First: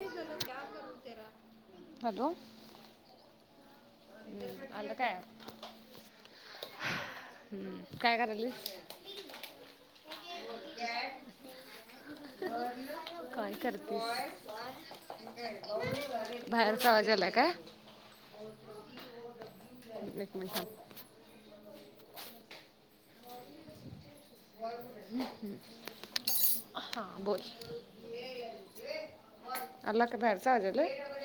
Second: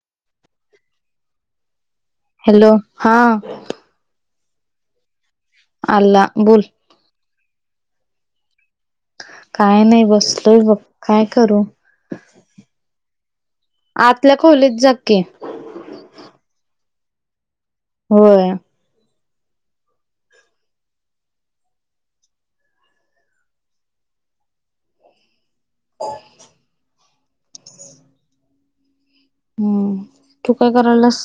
[unintelligible] Hello. Hello, हां [unintelligible] आल काय? आला, बोल. हम्म काय करायलीस? काय नाय, बसलोय बघ काय करू? [unintelligible] आतल्या खोलीत जा की [unintelligible] बाहेरचा आवाज आला काय? होय. [unintelligible] एक मिनिट. होय. हम् हम् रिकामा ऑडिओ हा बोल. [unintelligible] हम्म, आला का बाहेरचा तू आवाज काय आला करायलस?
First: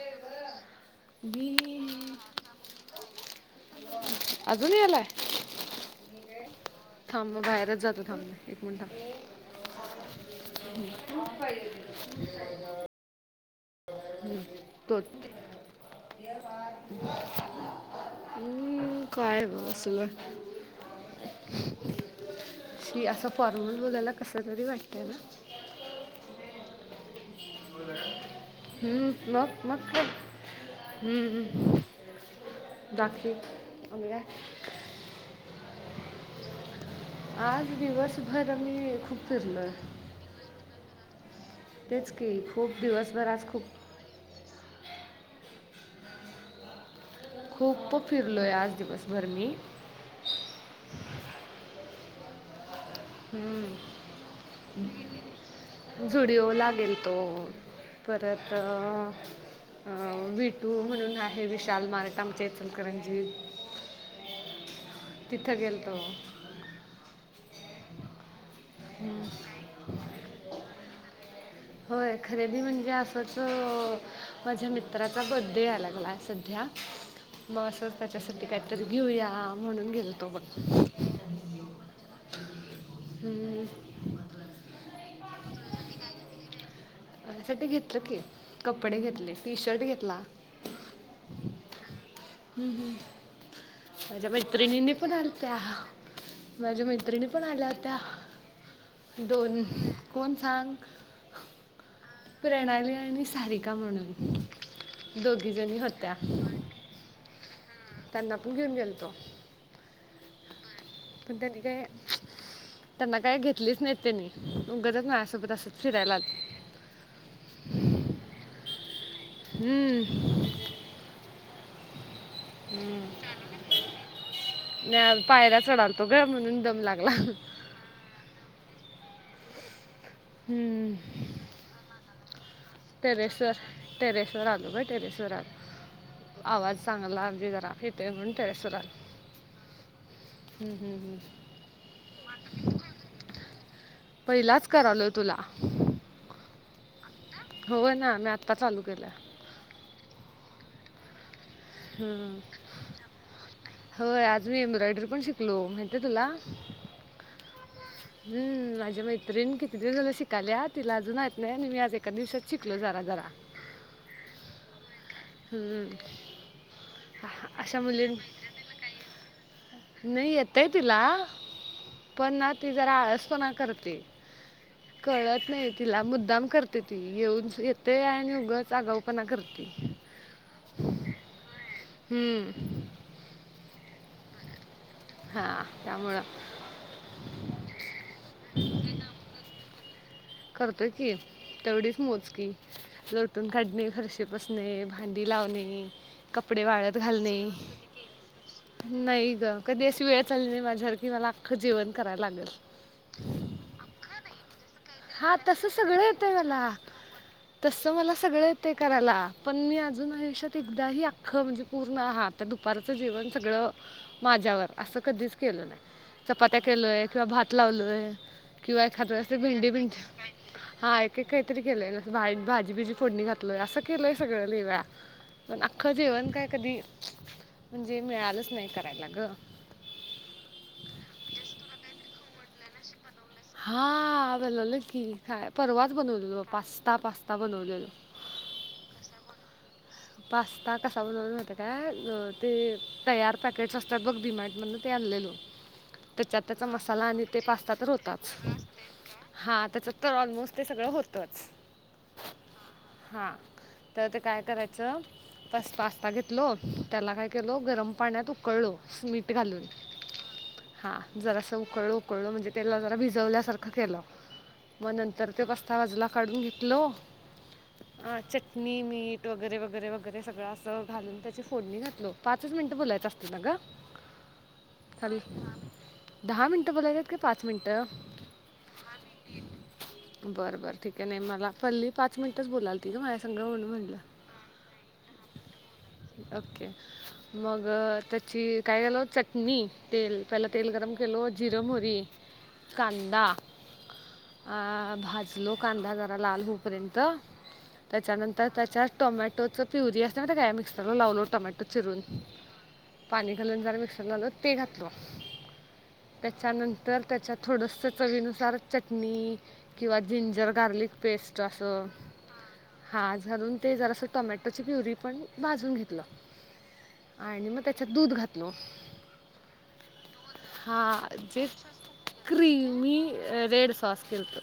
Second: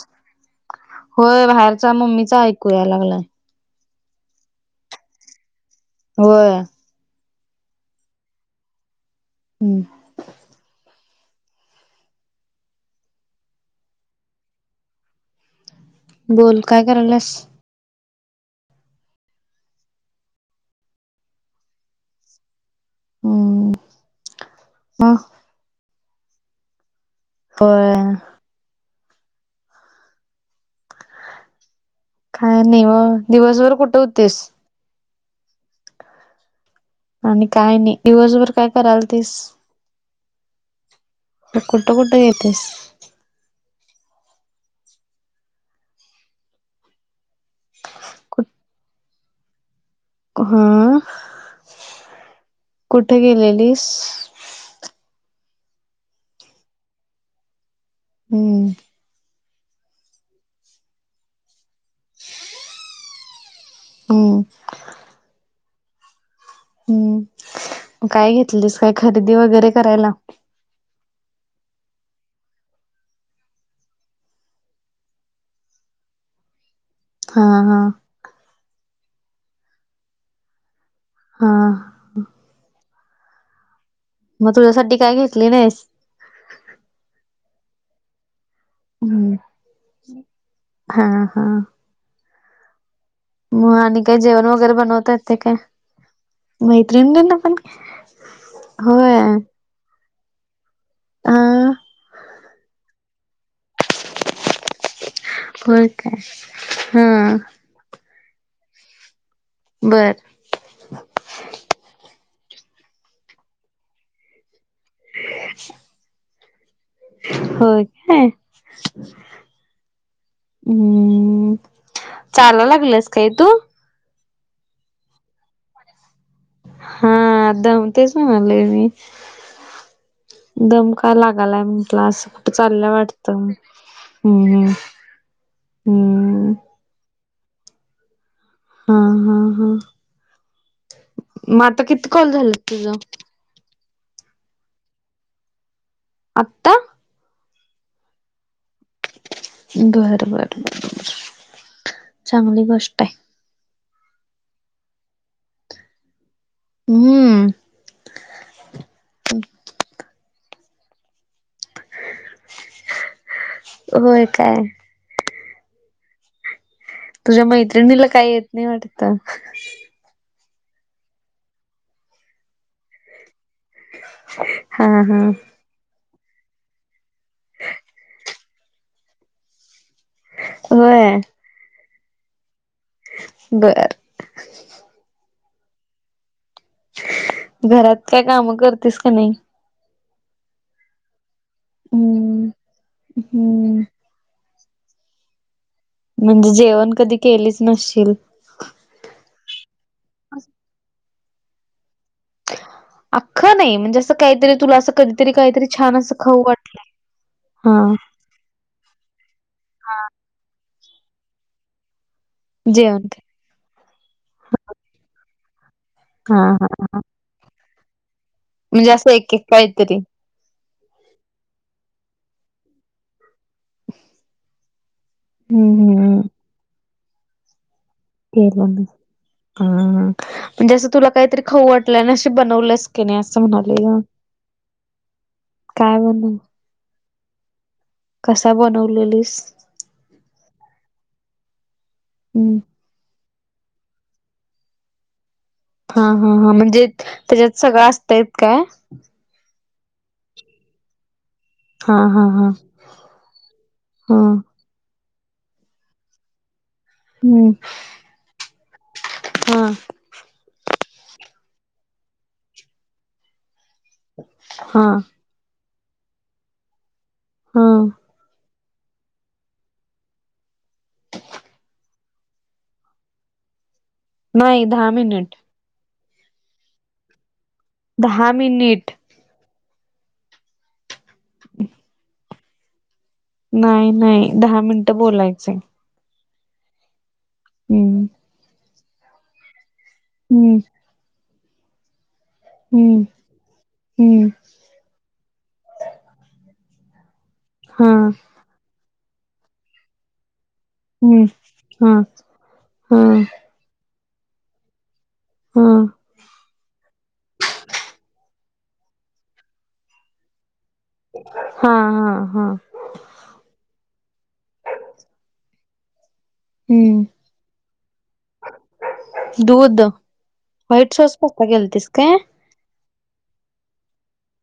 होय मी बाहेरचा मम्मीचा ऐक कुया लागला. अजूनी यालाय. होय थांब बाहेरच जातो. थांब एक मिनिटं. हम्म. [unintelligible] हम् तो [unintelligible] बोल काय करायलास हम्, काय बसलोय. [unintelligible] शी असा हम्म फॉर्मल बोलायला कस तरी वाटतय मग ना? होय. हम् मग, मग काय? हम्मम काय नाही मग बाकी दिवसभर कुठे [unintelligible] होतीस आणी आज काय नाय दिवसभर काय मी खूप करालतीस? फिरलो मग कुठं तेच कुठं की येतेस? खूप दिवसभर आज खूप खूप खूप कुठ फिरलोय आज दिवसभर मी. हा कुठे गेलेलीस? झुडीओ ला गेलतो. परत अ... हम्म अ विटू म्हणून आहे विशाल मारेठा आमच्या इचलकरंजी त.. हमं. तिथं गेलतो. हम्म काय घेतलीस काय खरेदी वगैरे करायला... होय खरेदी म्हणजे असंच माझ्या मित्राचा बड्डे आलाय का नाय सध्या.. हा मग हा असं त्याच्यासाठी काहीतरी घेऊया म्हणून गेल तो बघ. हा. ह. हं. हं. मग तुझ्यासाठी काय घेतली नाहीस? [unintelligible] साठी घेतलं की. कपडे घेतले, हम्म टी-शर्ट घेतला हा हा हम्म हम्म मग आणि काय माझ्या जेवण वगैरे मैत्रिणींनी बनवता पण येते काय आलत्या. माझ्या मैत्रिणी पण आल्या होत्या, होय दोन कोण सांग? अ प्रणाली आणि सारिका म्हणून. दोघीजणी होय होत्या काय? हा. त्यांना पण घेऊन गेलतो. बर पण त्यांनी काय, त्यांना काय घेतलीच नाहीत त्यांनी. उगचंच माझ्यासोबत असं फिरायला आ होय काय? हम्म हम्म चालाय लागलेस काय तु? नाय पायऱ्या चढालतो ग, म्हणून दम लागला हम्म दमतेस म्हणले मी. दम हम्म का लागालाय म्हटलं असं. चालल्या वाटतं, टेरेसवर टेरेसवर हम् आलो ग टेरेसवर आलो हम्म आवाज चांगला हा हा हा [unintelligible] हम हम मग आता किती कॉल झालेत तुझं पहिलाच करालोय तुला. आत्ता? होय ना, मी आत्ता चालू केलंय. बर बर, हम्म चांगली गोष्ट आहे. होय आज मी एम्ब्रॉयडरी पण शिकलो, माहितीय तुला? हम्म हम् माझ्या मैत्रिणी किती दिवस झालं शिकाल्या, तिला अजून येत नाही आणि मी आज एका दिवसात शिकलो जरा जरा. होय काय? हम्म तुझ्या अ- अशा मैत्रिणीला मुलीं काही येत नाही वाटत? नाही येतंय तिला, पण ना ती जरा आळसपणा करते. [unintelligible] कळत नाही तिला, मुद्दाम करते ती येऊन येते आणि उगच आगाऊपणा करते. होय. हम्म बरं हा त्यामुळं. घरात काय कामं करतेस का नाही? करतोय की, तेवढीच हम्म मोजकी लोटून हम्म काढणे, फरशी पुसणे, भांडी लावणे, म्हणजे कपडे जेवण वाळत कधी घालणे केलीच नसशील नाही ग, कधी अशी वेळच आली नाही माझ्यावर, की मला अख्खं जेवण करायला लागेल. अख्खं नाही, म्हणजे असं काहीतरी तुला असं कधीतरी हा काहीतरी तसं छान सगळं असं येतंय खाऊ मला, वाटलं तसं हा मला सगळं येतंय करायला, पण मी अजून आयुष्यात एकदा ही अख्खं म्हणजे पूर्ण आ हा आता दुपारचं जेवण सगळं माझ्यावर असं कधीच केलं नाही. हा चपात्या हा केलोय किंवा भात लावलोय किंवा म्हणजे एखादं एक असं एक भेंडी काहीतरी हा एक एक काहीतरी केलंय ग. भाजी बीजी फोडणी घात असं केलंय सगळं लय वेळा, पण हम्म अख्खं हम्म जेवण काय कधी म्हणजे मिळालंच नाही करायला ग. हा हा, म्हणजे असं तुला काहीतरी खाऊ वाटलं आणि असं बनवलंस की नाही अस हा बनवलेलं की परवाच काय बनव बनवलेल पास्ता पास्ता बनवलेलो. कसा बनवलेलीस? पास्ता कसा बनवला माहिताय काय ते हम्म. तयार पॅकेट असतात बघ डीमार्ट मधन ते आणलेलो. हा हा त्याच्यात हा त्याचा म्हणजे मसाला आणि ते त्याच्यात पास्ता सगळं तर असतय होताच. काय? हा त्याच्यात तर ऑलमोस्ट ते सगळं होतंच. हा हा हा! हा तर ते हा काय करायचं पस पास्ता घेतलो त्याला काय केल हम्म. गरम पाण्यात उकळलो मीठ हा घालून. हा जरास उकळ उकळलं म्हणजे तेला जरा भिजवल्यासारखं केलं. हा मग नंतर तो पास्ता बाजूला काढून घेतल. हम्म! चटणी मीठ वगैरे वगैरे वगैरे सगळं असं घालून त्याची फोडणी घातलो. पाचच मिनटं बोलायचं असतं ना ग? नाही दहा चाल मिनिट दहा मिनटं बोलायच का पाच मिनटं! दहा मिनिट बर बर ठीक आहे नाही मला पल्ली पाच मिनिटच बोलाल तिज माझ्या संग नाही नाही दहा मिनट बोलायचंय. ओके, मग हम्म. त्याची काय केलो चटणी तेल पहिल हम्म. तेल गरम केलो जिर, मोहरी, हम्म कांदा हम्म आ भाजलो कांदा जरा लाल होऊपर्यंत. हा त्याच्यानंतर त्याच्यात टोमॅटोच प्युरी मस्त माहिती आहे काय मिक्स सगळ लावलो हम्म. टोमॅटो हा चिरून हा पाणी घालून जरा मिक्सर आल ते घातल. हम्म! त्याच्यानंतर त्याच्यात थोडस चवीनुसार चटणी किंवा जिंजर गार्लिक पेस्ट हा असं हा हा! हा घालून ते जरा असं टोमॅटोची प्युरी पण भाजून घेतलं. हम्म आणि मग त्याच्यात दूध घातलो. दूध व्हाईट हा सॉस पास्ता जे केलतीस काय? क्रीमी रेड सॉस केलत.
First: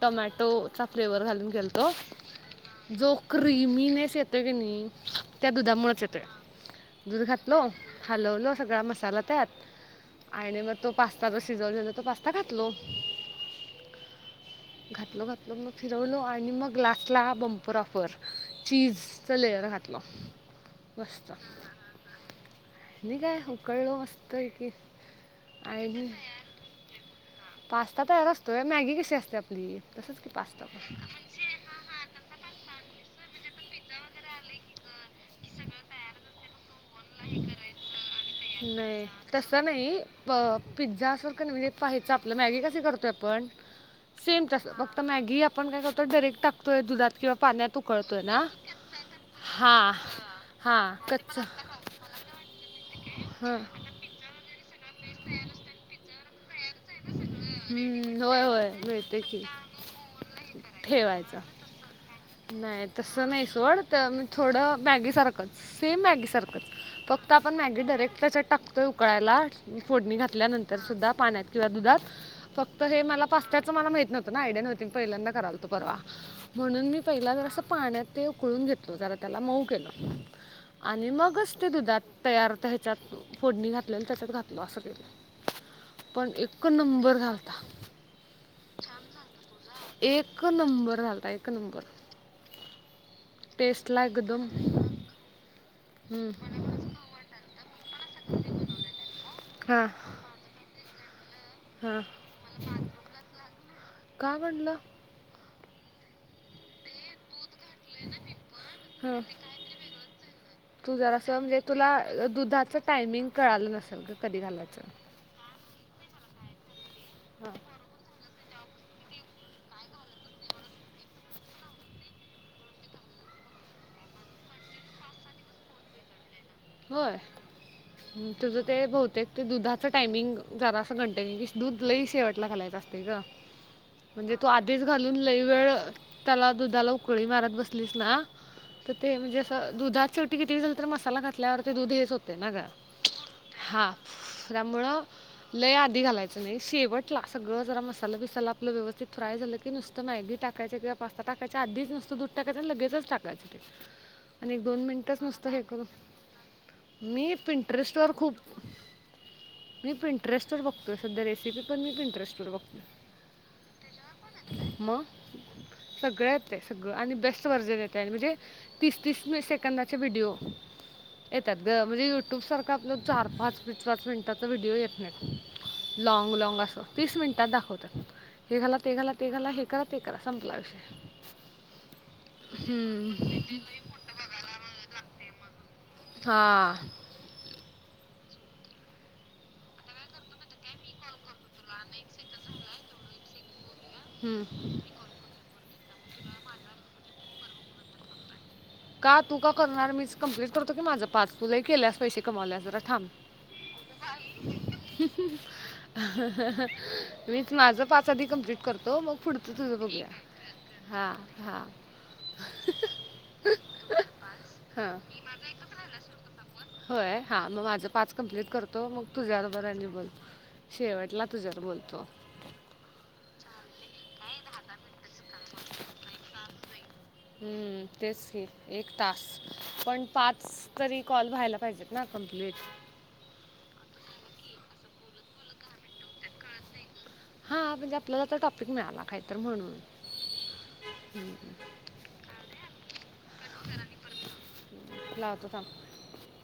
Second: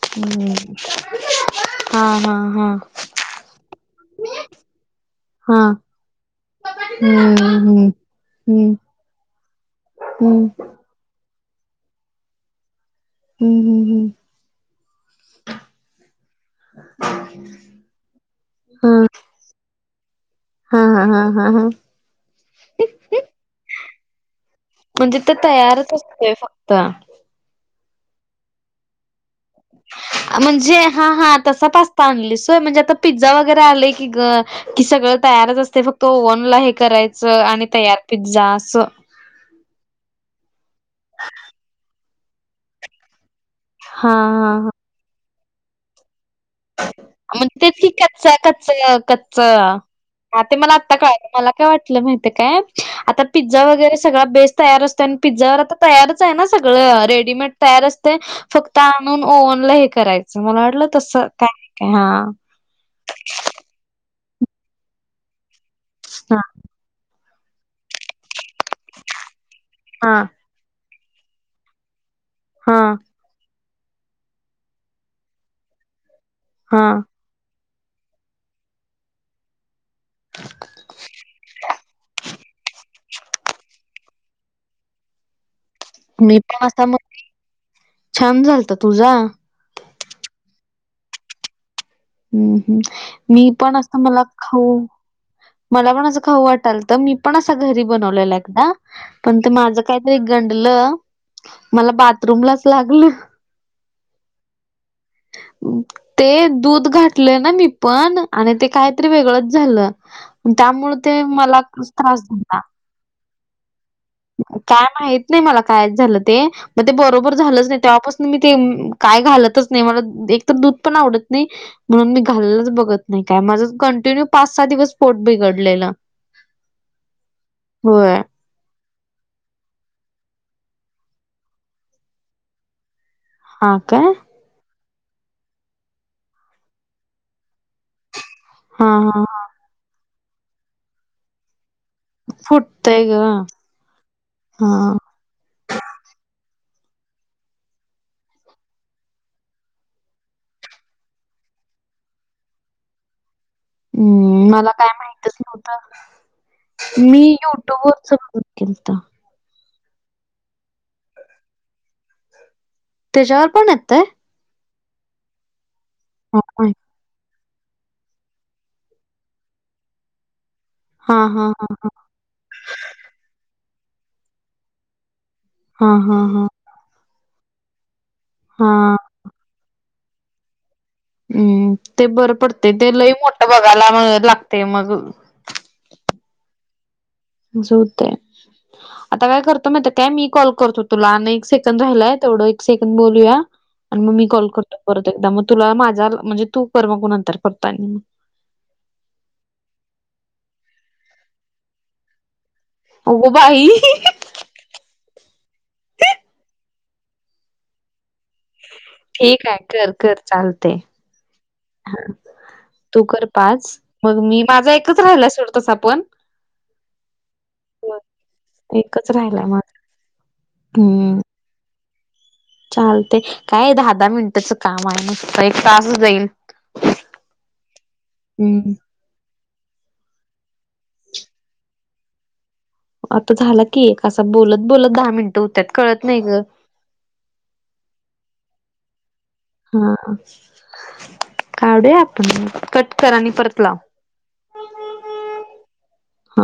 टोमॅटो हम्म चा फ्लेवर घालून केलं तो. हा हा हा! जो क्रिमीनेस येतोय की नाही त्या हा दुधामुळेच येतोय. दूध हम्म घातल हम्म हलवल हम्म सगळा मसाला त्यात हम्म आणि मग तो पास्ता जो सिजवलेला तो पास्ता घातलो. हम्म हम्म घातलो घातलो मग फिरवलो आणि आणि मग ग्लास बंपर ऑफर चीज हम्म. च लेयर घातलं. हा हा हा मस्त हा हा! आणि काय उकळलो मस्त पैकी म्हणजे ते तयारच असतय फक्त पास्ता तयार असतोय, मॅगी कशी असते आपली. तसंच की पास्ता म्हणजे पण हा हा तसा पास्ता आणली होय म्हणजे आता पिझ्झा वगैरे आलय की ग कि सगळं तयारच असतय फक्त ओव्हन ला हे करायच च आणि तयार पिझ्झा अस. नाही तसं नाही पिझ्झा असर का नाही म्हणजे पाहायचं आपलं मॅगी कशी करतोय आपण! हा सेम हा तस, फक्त मॅगी आपण काय करतो डयरेक्ट टाक मग ते तेच की कच्च कच्च कच्च! हां हा ते मला हां आत्ता कळाल कच्चं मला काय वाट ल माहिताय काय आता हां पिझ्झा वगैरे सगळा बेस तयार असतो आणि पिझ्झावर आता तयार च आहे ना सगळं रेडीमेड तयार असतं. हम्म, होय होय फक्त मिळते आणून की ओवनला हे करायचं मला वाटलं तस काय हाय का हा नाय तसं नाई सोड त म थोडं मॅगी सारखंच, सेम मॅगी हा सारखंच फ क्त आपण मॅगी डायरेक्ट त्याच्यात टकतोय उकळायला हा फोडणी घातल्यानंतर तर सुद्धा पाण्यात किंवा दुधात हा फक्त हे मला पास्त्याचं मला माहित नव्हतं ना आयडया नव्हती मी पहिल्यांदा करालतो परवा म्हणून मी हा. पहिला जरासं पाण्यात ते उकळून घेतलो जरा त्याला मऊ केलं. आणि मगच ते दुधात तयार ह्याच्यात फोडणी घातलेल त्याच्यात घातलं असं केलं. पण मी एक असा मग नंबर झालता छान झालता छान तुझा झालता. एक नंबर झालता एक नंबर. हम्म हम्म मी पण असं टेस्टला मला एकदम खाऊं मला पण असं खाऊ वाटालत मी पण असा घरी बनवलेला एकदा, पण ते माझं हां कांहीतरी गडलं मला हा बाथरूमलाच लागलं. का म्हणलं ते दुध ध घातल ना मी पण आणि ते काहीतरी हा वेगळच झालं त्यामुळे तू ते जरासं म्हणजे मला तुला त्रास अ झाला दुधाचं टायमिंग कळालं नसेल का कधी घालायचं. काय माहित नाही मला कायच झालं ते मग ते बरोबर हा. झालंच नाही तेव्हापासून मी ते म काय घालतच नाही मला एक तर दूध पण आवडत नाही म्हणून मी घाल्लच बघत नाही काय माझं कंटिन्यू पाच सहा दिवस पोट बिघडलेलं. होय होय हम्म. तुझ ते बहुतेक ते दुधाच टायमिंग जरा असं घंट की दुध लई शेवटला घालायच असते ग. हां का? म्हणजे तु आधीच घालून लई वेळ त्याला दुधाला उकळी मारत बसलीस ना हा तर ते हा म्हणजे असं दुधाच ते किती झाल तर मसाला घातल्यावर ते दुध हे थोते ना फुटतय जात ग हां हा. त्यामुळं लय आधी घालायचं नाही शेवटला सगळं जरा मसाला बिसाला आपलं व्यवस्थित फ्राय झालं की नुस त मॅगी टाकायचं किंवा पास्ता टाकायच्या आधीच नुस्त दूध टाकायच लगेचच टाकायचे ते. हम्म आणि एक मला दोन काय मिनिटच माहितच नुसतं हे करून नव्हतं मी युट्यूब पींटरेस्टवर वरच खूप बघत केलत. मी पींटरेस्टवर बघतोय सध्या रेसिपी पण मी पींटरेस्ट वर बघतो. त्याच्यावर पणं येतंय? म सगळं हा येतंय हा सगळं आणि बेस्ट त वर्जण येतंय म्हणजे तीस तीस मी सेकंदाचे व्हडिओ हा येतात हा ग म्हणजे युट्यूब सारखा आपलं चार पाच बिच पाच मिनिटांच व्हिडिओ येत नाहीं. हा लाँग हा. लाँग असं तीस मिनिटांत दाखवतात हे घाला ते हा घाला ते घाला हे करा ते करा संपला विषय. हम्म ते बरं पडते ते हम्म. लई मोठं बघायला ला लागतेय मगं. हां. झोवतेय आता काय करतो माहित काय मी कॉल करतो तुला, आण एक सेकंद राहिलाय तेवढं एक सेकंद बोलूया आण मग मी हम्म. कॉल करतो परत एकदा, मग तुला माझा म्हणजे तू कर मगू नंतर करतो आणि. का तू का करणार मीच कंप्लीट करतो की माझं पाच, तु लैय केल्यास पैसे कमावल्यास जरा थांब. अगो बाई मीच माझ पा च आधी कंप्लीट करतो मग ठीक पुढचं आहे तुझं बघूया हां हां. हां तू कर पाच मग मी माझा हां एकच राहिला सोड तसा पणं. होय हा म माझ पाच कंप्लीट करतो मग एकच तुझ्या राहिलाय बरोबर माझ राहिलं मग हम्म शेवटला तुझ्यावर बोलतो. चालते काय दहा हा मिनिटांच काम आहे नुस्त एक तास जाईल हम्म. टास्क पण पाच तरी कॉल व्हायला पाहिजेत ना कंप्लीट. आता झाला की एक असा बोलत बोलत दहा मिनिटं होत्यात कळत नाही ग. हा म्हणजे आपल्याला तर टॉपिक मिळाला. काहीत तर म्हण हा कावडूया आपण कट कर आणि परत लाव. लावतो थांब. हा.